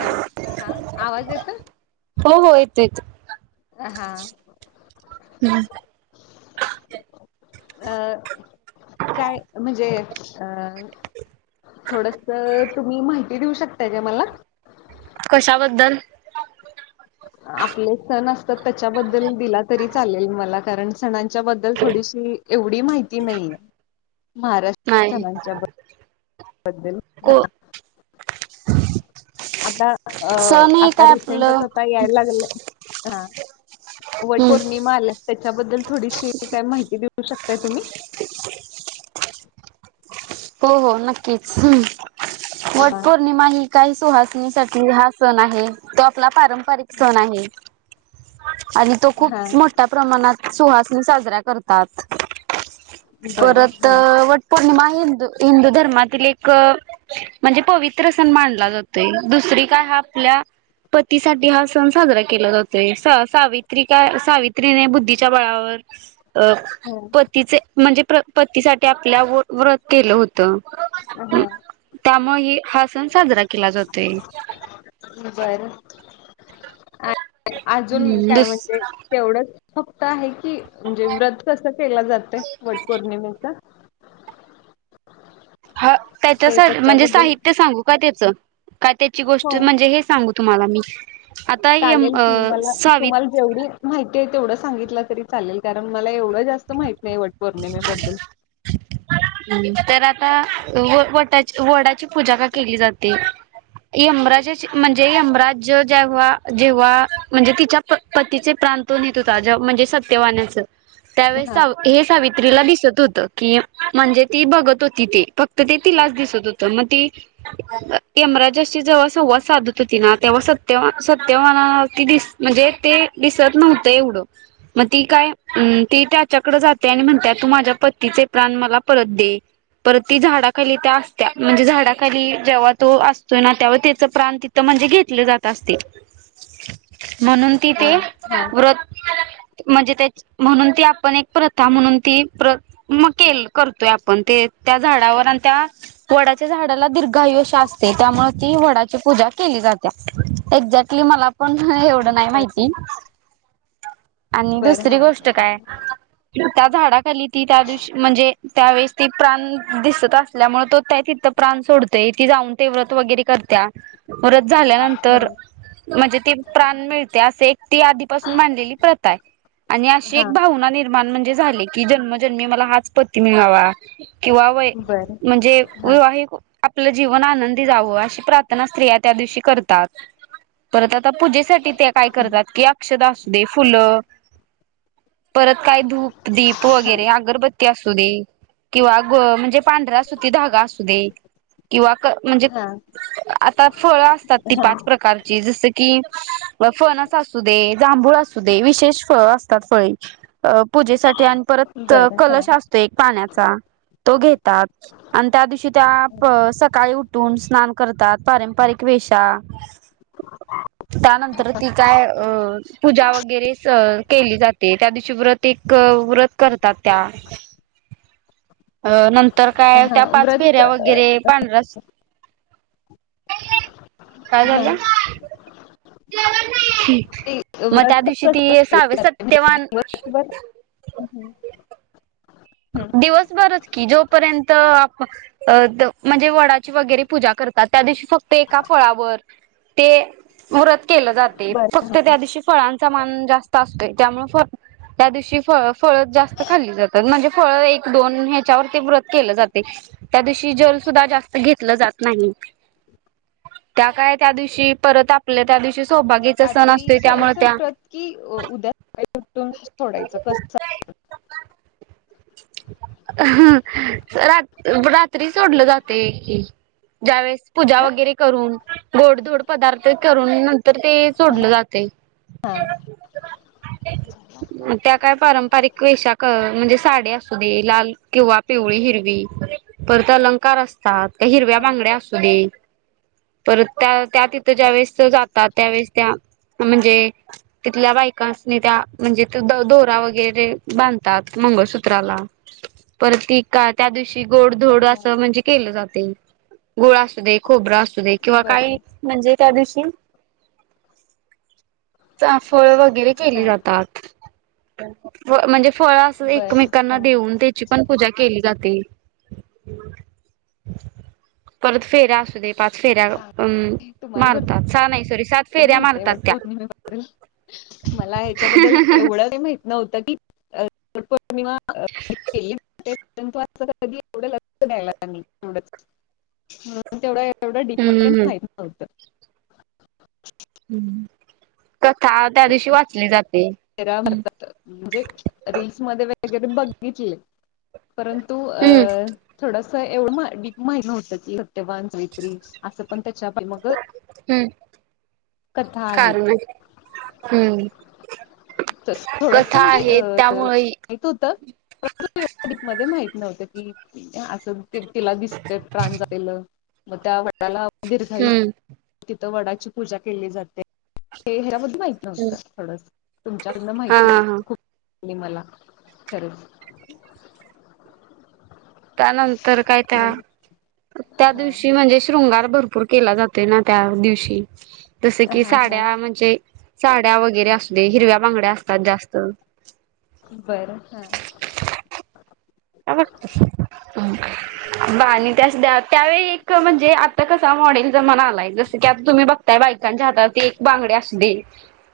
Hello, हा आवाज येतोय? हो हो, येतोय येतोय. हा अ काय म्हणजे अ थोडस तुम्ही माहिती देऊ शकताय का मला? कशाबद्दल? आपले सण असतात त्याच्याबद्दल दिला तरी चालेल मला कारण सणांच्याबद्दल थोडीशी एवढी माहिती नाही, महाराष्ट् नाही, बद्दल को आता अ, सण हे आता काय आपलं रिसेंटच आता यायला लागलंय, हा. हम्म वटपौर्णिमा आल्यात, त्याच्याबद्दल थोडीशी काय माहिती देऊ शकताय तुम्ही? हो हो नक्कीच, हम्म हा वटपौर्णिमा ही काही सुहासनीसाठी हा सण आहे, तो आपला पारं पारिक सण आहे आणि तो हा खूप मोठ ठ्या प्रमाणात सुहासनी साजऱ्या करतात, बरं परत हा अ वट पौर्णिमा हिंदू हिंदू धर्मातील एक अ म्हणजे पवित्र सण मानला जातोय, दुसरी काय ह आपल्या पतीसाठी हा सण साजरा केला जातोय, स सावित्री काय सावित्रीने बुद्धीच्या बळावर अ हा पतीचे म्हणजे प्र पतीसाठी आपल्या व व्रत केलं होत. त हा त्यामुळे हि हा सण साजरा केला जातोय. बर आणि अजून काय दुस म्हणजे? तेवढंच फक्त आहे की, म्हणजे व्रत कसं केलं जातय वट पौर्णिमेचा? [unintelligible] ह त्याच म्हणजे साहित्य सांगू का त्याचं, का त्याची हो गोष्ट म्हणजे हे सांगू तुम्हाला मी, आता यम चालेल अ की मला तुम्हाला सावित जेवढी माहिती आहे तेवढं सांगितलं तरी चालेल कारण, मला एवढं जास्त माहित नाही वट पौर्णिमेबद्दल हम्म, तर आता वटाची वडाची पूजा का केली जाते? यमराजाची म्हणजे यमराज्य ज जेव्हा जेव्हा म्हणजे तिच्या पतीचे प्राण तो नेत होता जेव्हा म्हणजे सत्यवानाच त्यावेळेस हा साव हे सावित्रीला दिसत हुत की म्हणजे ती बघत होती ती फक्त ते तिलाच दिसत होत मग ती यमराजाशी जेव्हा संवाद साधत होती ना तेव्हा सत्यवान सत्यवानाला ती दिस म्हणजे ते दिसत नव्हतं एवढं मग ती काय अ ती त्याच्याकड जाते आणि म्हणत्या तू माझ्या पतिचे प्राण मला परत दे परत ती झाडाखाली त्या असत्या म्हणजे झाडाखाली जेव्हा तो असतोय ना तेव्हा त्याच प्राण तिथ म्हणजे घेल जात असतील म्हणून ती हा ते हा व्रत म्हणजे त्याची म्हणून ती आपण एक प्रथा म्हणून ती प्र मग केल करतोय आपण ते त्या झाडावर आणि त्या वडाच्या झाडाला दीर्घायु ष्य असतय त्यामूळ ती वडाची पूजा केली जात्या एक्साक्टली मला पण पण एवढं नाही माहिती बर आणि बर हा दुसरी गोष्ट हा काय त्या झाडाखाली ती त्या दिवशी म्हणजे त्यावेेळेस ती प्राण दिसत असल्यामुळे तो त्या तिथं प्राण सोडत ती जाऊन ते व्रत वगैरे करत्या व्रत झाल्यानंतर हम्म, म्हणजे ते प्राण मिळते अस. ती आधीपासून मांधलेली प्रथा आहे आणि अशी हा एक भावना निर्माण म्हणजे झाले की जन्म. जन्मी मला हाच पती मिळावा किंवा होय बर म्हणजे हा विवाहिक. आपले जीवन आनंदी जावं अशी प्रार्थना स्त्रिया त्या दिवशी करतात परत आता पूजे. साठी ते काय करतात की अक्षदा असू दे फुलं. परत काय धूप दीप हा वगैरे अगरबत्ती असू दे किंवा घो म्हणजे. पांढरा सुती धागा असू दे किंवा क म्हणजे. हा आता फळं असतात ती हा पाच प्रकारची जसे. कि फणस असू दे जांभूळ असू दे विशेष. फळ असतात फळी अ पूजेसाठी आणि परत बर हा कलश असतो एक पाण्याचा. तो घेतात. आणि त्या दिवशी त्या सकाळी उठून स्नान करतात पारंपारिक वेषा. [unintelligible] त्यानंतर ती काय अ पूजा वगैरे केली जाते त्या दिवशी व्रत. ते व्रत करतात त्या अ न. तर काय हा त्या पाच व्रत फेऱ्या अ, वगैरे पांजस. नमस्कार काय हा झालं. जेवण नाई हे ते मग त्या व्रत दिवशी ती कसं केलं सावि सत्यवान. अ हम्म. हम्म, दिवसभरच कि जोपर्यंत आप. अ त म्हणजे वडाची वगैरे पूजा करतात त्या दिवशी फक्त एका फळावर. ते व्रत केलं जाते बर फक्त. तर त्या दिवशी फळांचा मान जास्त असतोय त्यामुळे फ त्या दिवशी फळ फळं जास्त खाल्ली जातात म्हणजे. फळ एक दोन ह्याच्यावरती ते व्रत केलं जातय. त्या दिवशी जल सुद्धा जास्त घेतलं जात नाही. त्या काय त्या दिवशी परत आपल्या त्या दिवशी सौभागेचा सण असतोय त्यामुळे त्या. कि उद्या सकाळी सोडायचं कस. हा रात रात्री सोडलं जातय की. ज्यावेळेस. पूजा वगैरे करून गोडधोड पदार्थ करून नंतर ते सोडलं जातेय. हा [unintelligible] त्या काय पारंपरिक वेशाख म्हणजे साडी असू दे लाल किंवा पिवळी हिरवी परत अलंकार अस. आ त्या हिरव्या हा बांगड्या असू दे. परत त्या त्या तिथं ज्यावेेळेस जातात त्यावेेळेस त्या म्हणजे तिथल्या बायकांसनी त्या म्हणजे दोरा वगैरे बांधतात मंगळसूत्र. त्राला परती त्या दिवशी गोड दोड हा अस म्हणजे केलं जाते गुळ असू दे खोबरं असू दे किंवा बर काही म्हणजे त्या दिवशी. चहा फळं वगैरे केली हा जातात म्हणजे फळ असं बर एकमेक हा नदी होऊन त्याची पण पूजा केली जाते. परत फेऱ्या असु दे पाच फेऱ्या. चांग अम तुम्हाला भरपूर मारतात सहा नाही सॉरी सात फेऱ्या माहिती आहे मारतात वट त्या. पौर्णिमेबद्दल मला ह्याच्याबद्दल एवढं नाय माहि. नव्हतं की प अ पोर्णिमा अ निवांत. पन तु [unintelligible] तेवढं तेवढं डीप म [unintelligible] हम्म हम् म्हाईत नव्हतं. कथा, त्या दिवशी वाचली जाते हम्म ात [unintelligible] [unintelligible] म्हणजे रीलस मध्ये वगरे बघते कीं परंतु अ हम्म थोडसं एवढं डीप माहित न्हवतं की सत्यवान सावित्री असं पण त्याच्या पण मग, कथा आहे कारण ती. हम्म तसं थोडस कथा म्हणजे अ आहेत अ त्यामुळे होतं [unintelligible] डीपमधेमाहित न्हवतं की असं [inaudible] तें तिला दिसते प्राण जायलं मग त्या वटाला दीर्घ आयु हम्म तिथं वडाची पूजा केली जाते, ते हिलाप माहित नव्हत थोडसं तुमच्याकडनं हा माहिती हा हा खूप ली मला, खरंच [inaudible] त्यानंतर काय त्या, आणि त्या दिवशी हा मंजिश शृंगार भरपूर केला जातोय ना त्या दिवशी? तसं की हा हा साड्या म्हंजे साड्या वगरे असतंय, हिरव्या बांगड्या असतात जास्त बरं, हं [inaudible] बा [unintelligible] त त्यावेळी एक आत्ता कसा मॉडेल जमाणा आलाय जस की आता तुम्ही बघ त्या बायकांच्या हातात ते एक बांगडे असतें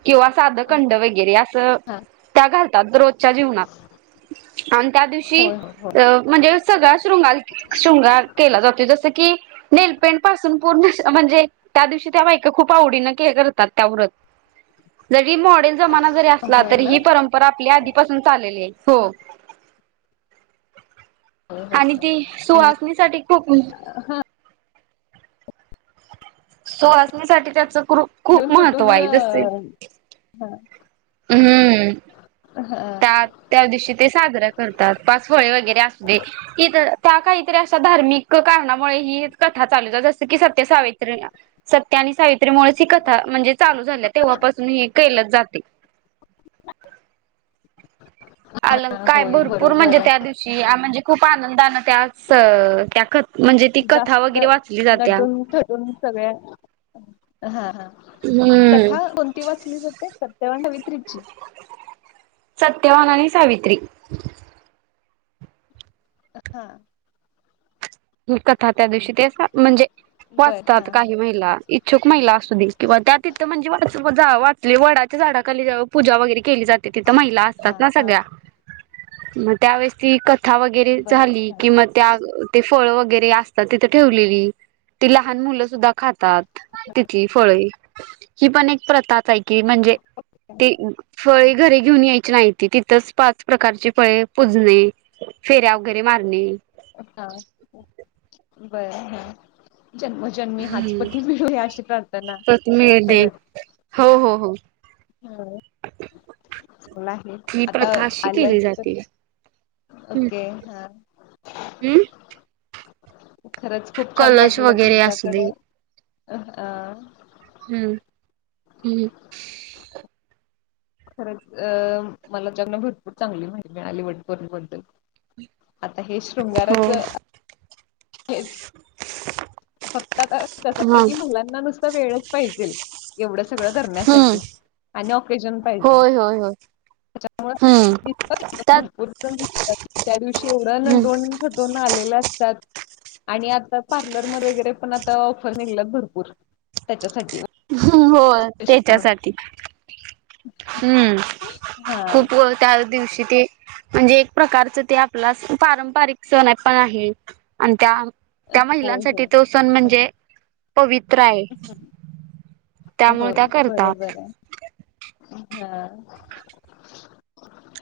किंवा साधं कंड वगरे असं हा त्या घालतात, रोजच्या जीवनाात आणि त्या दिवशी होय होय अ म्हणजे सगळा शृंगाल शृंगार केला जातोय, जसं की नेलपेंड पासून पूर्णश म्हणजे त्या दिवशी त्या बाईका खूप आवडीनं खेर करतात त्या व्रत जरी मॉड जरी जमाना होय असला होय तरी ना ही परंपरा आपली आधीपासून चाललेली आहे. हो. होय आणि होय ती आणि सुहासनीसाठी खूप सोहासणीसाठी त्याचं क्रू [unintelligible] हम्म. हा त्यात त्या दिवशी ते साजरा करतात पाच फळे वगरे अस दे. इतं, त्या काहीतरी अशा धार्मिक कारणामुळे ही कथा चालूतात जसं की सत्य सावित्रीला. सत्य आणि सावित्रीमुळेच ही कथा म्हणजे चालू झाल्या तेव्हापासून हे केलं जात [inaudible] अलं काय होय भरपूर बरोबर म्हणजे त्या दिवशी म्हणजे खूप आनंदानं त्या त्यासच त्या कर म्हणजे ती आहे कथा जास्त वगेरे वाचली जात्या. [unintelligible] सगळ्या हा हा, हम्म. कथा को ती वाचली जाते सत्यवान सावित्रीची सत्यवान आणि सावित्री. अ आ कु कथा त्या दिवशी ते म्हणजे बर हा वाचतात हा काही महिला. इच्छुक महिला असू दे किंवा त्या तिथं म्हणजे वाच जा वाचले वडाच्या झाडाखाली जाऊ पूजा वगरे केली जाते तिथं महिला असतात हा ना हा सगळ्या, म त्यावेेळेस ती क था वगरे बर झाली हा किं म त्याग फळ वगेरे असतात तिथे ठेवलेली, ती लहान मुलं सुधा खातात तिथली फळे ही पण एक प्रथाच कि म्हणजे ती फळे घरी घेऊन यायची नाहीत ती तिथंच पाच प्रकारचे फळे पूजणे, फेऱ्या वगैरे मारणे. हा बरं जन्मो जन्मी हाच हम्म पती मिळो अशी प्रार्थना परत मिळणे करत हो हो हो. चांगला आहे ही आता प्रथा आशी आल्यास केली तर जाते. हम्म ओके हा हम्म खरंच खूप छान कलश वाटलं वगैरे असू दे तुमच्याकडं अ हम्म हम्म. खरंच अं मला तुमच्याकडंन भरपूर चांगली माहिती मिळाली वटपौर्णिमेबद्दल. आता हे हो शृंगाराचं हेच [inaudible] फक्त आता कसं आहे हा की महिलांना नुसतं वेळच पाहिजेल. एवढं सगळं हम्म धरण्यासाठी आणि ऑकेजन पाहिजे. होय होय होय हम्म त्याच्यामूळं [unintelligible] त्यात भरपूर [unintelligible] त्या दिवशी एवढं ना नटून थटून आलेल्या असतात आणि आता पार्लर म वगैरे पण आता ऑफर निघला भरपूर त्याच्यासाठी. हो हो स्पेशल म्हणून. त्याच्यासाठी. हम्म हा खूप ग त्या दिवशी ते म्हणजे एक प्रकारचं ते आपला पारंपारिक सण पण आहे आणि त्या त्या होय महिलांसाठी होय. तो सण म्हणजे हा, पवित्र आहे. त्यामुळे होय त्या करतात. बरोबर आहे हा.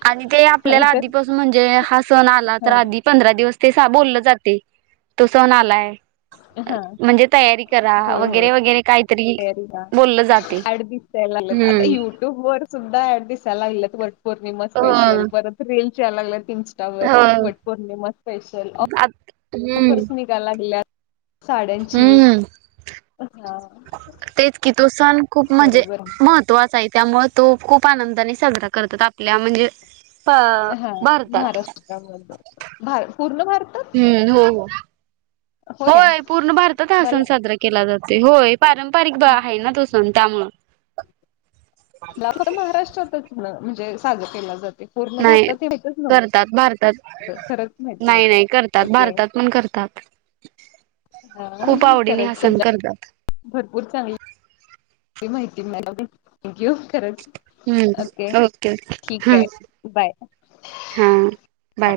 आणि ते मला आपल्याला तर आधीपासून म्हणजे हा सण आला हा तर आधी पंधरा दिवस ते बोललं जाते, तो सण आलाय. हा म्हणजे तयारी करा होय होय वगैरे वगैरे काहीतरी बोललं जाते. त्या याय लागलेत आता हम्म ही यूट्यूब वर सुद्धा ऍड दिसायला लागल्यात वटपौर्णिमा हो स्पेशल, परत रिल्स यायला लागल्यात इंस् टावर हो वटपौर्णिमा स्पेशल ऑ हम्म फर्स निघायला लागल्यात साड्यांचे. हम्म हा. तेच की तो सण खूप म्हणजे बरोबर महत्त्वाचा आहे. त्यामुळे तो खूप आनंदाने साजरा करतात, आपल्या म्हणजे प हा भारतात महाराष्ट्रामध्ये भार पूर्ण भारत हम्म हो हो, होय पूर्ण भारतात हा सण मला साजरा केला जातोय होय. पारंपरिक आहे ना तो सण त्यामुळं. आपल्या महाराष्ट्रातच ना म्हणजे साजर केला जाते. पूर्ण नाही भारतात ते माहितचं करतात भारतात नव्हतं, खरंच माहित नाही नव्हतं. नाही करतात ओके. भारतात पण करतात हा खूप आवडीने हा खरंच सण तुमच्या करतात [unintelligible] भरपूर चांगली माहिती मिळाली, थँक्यू खरंच. ओके हम्म ओके ठीक हा आहे बाय. हा हा. Bye bye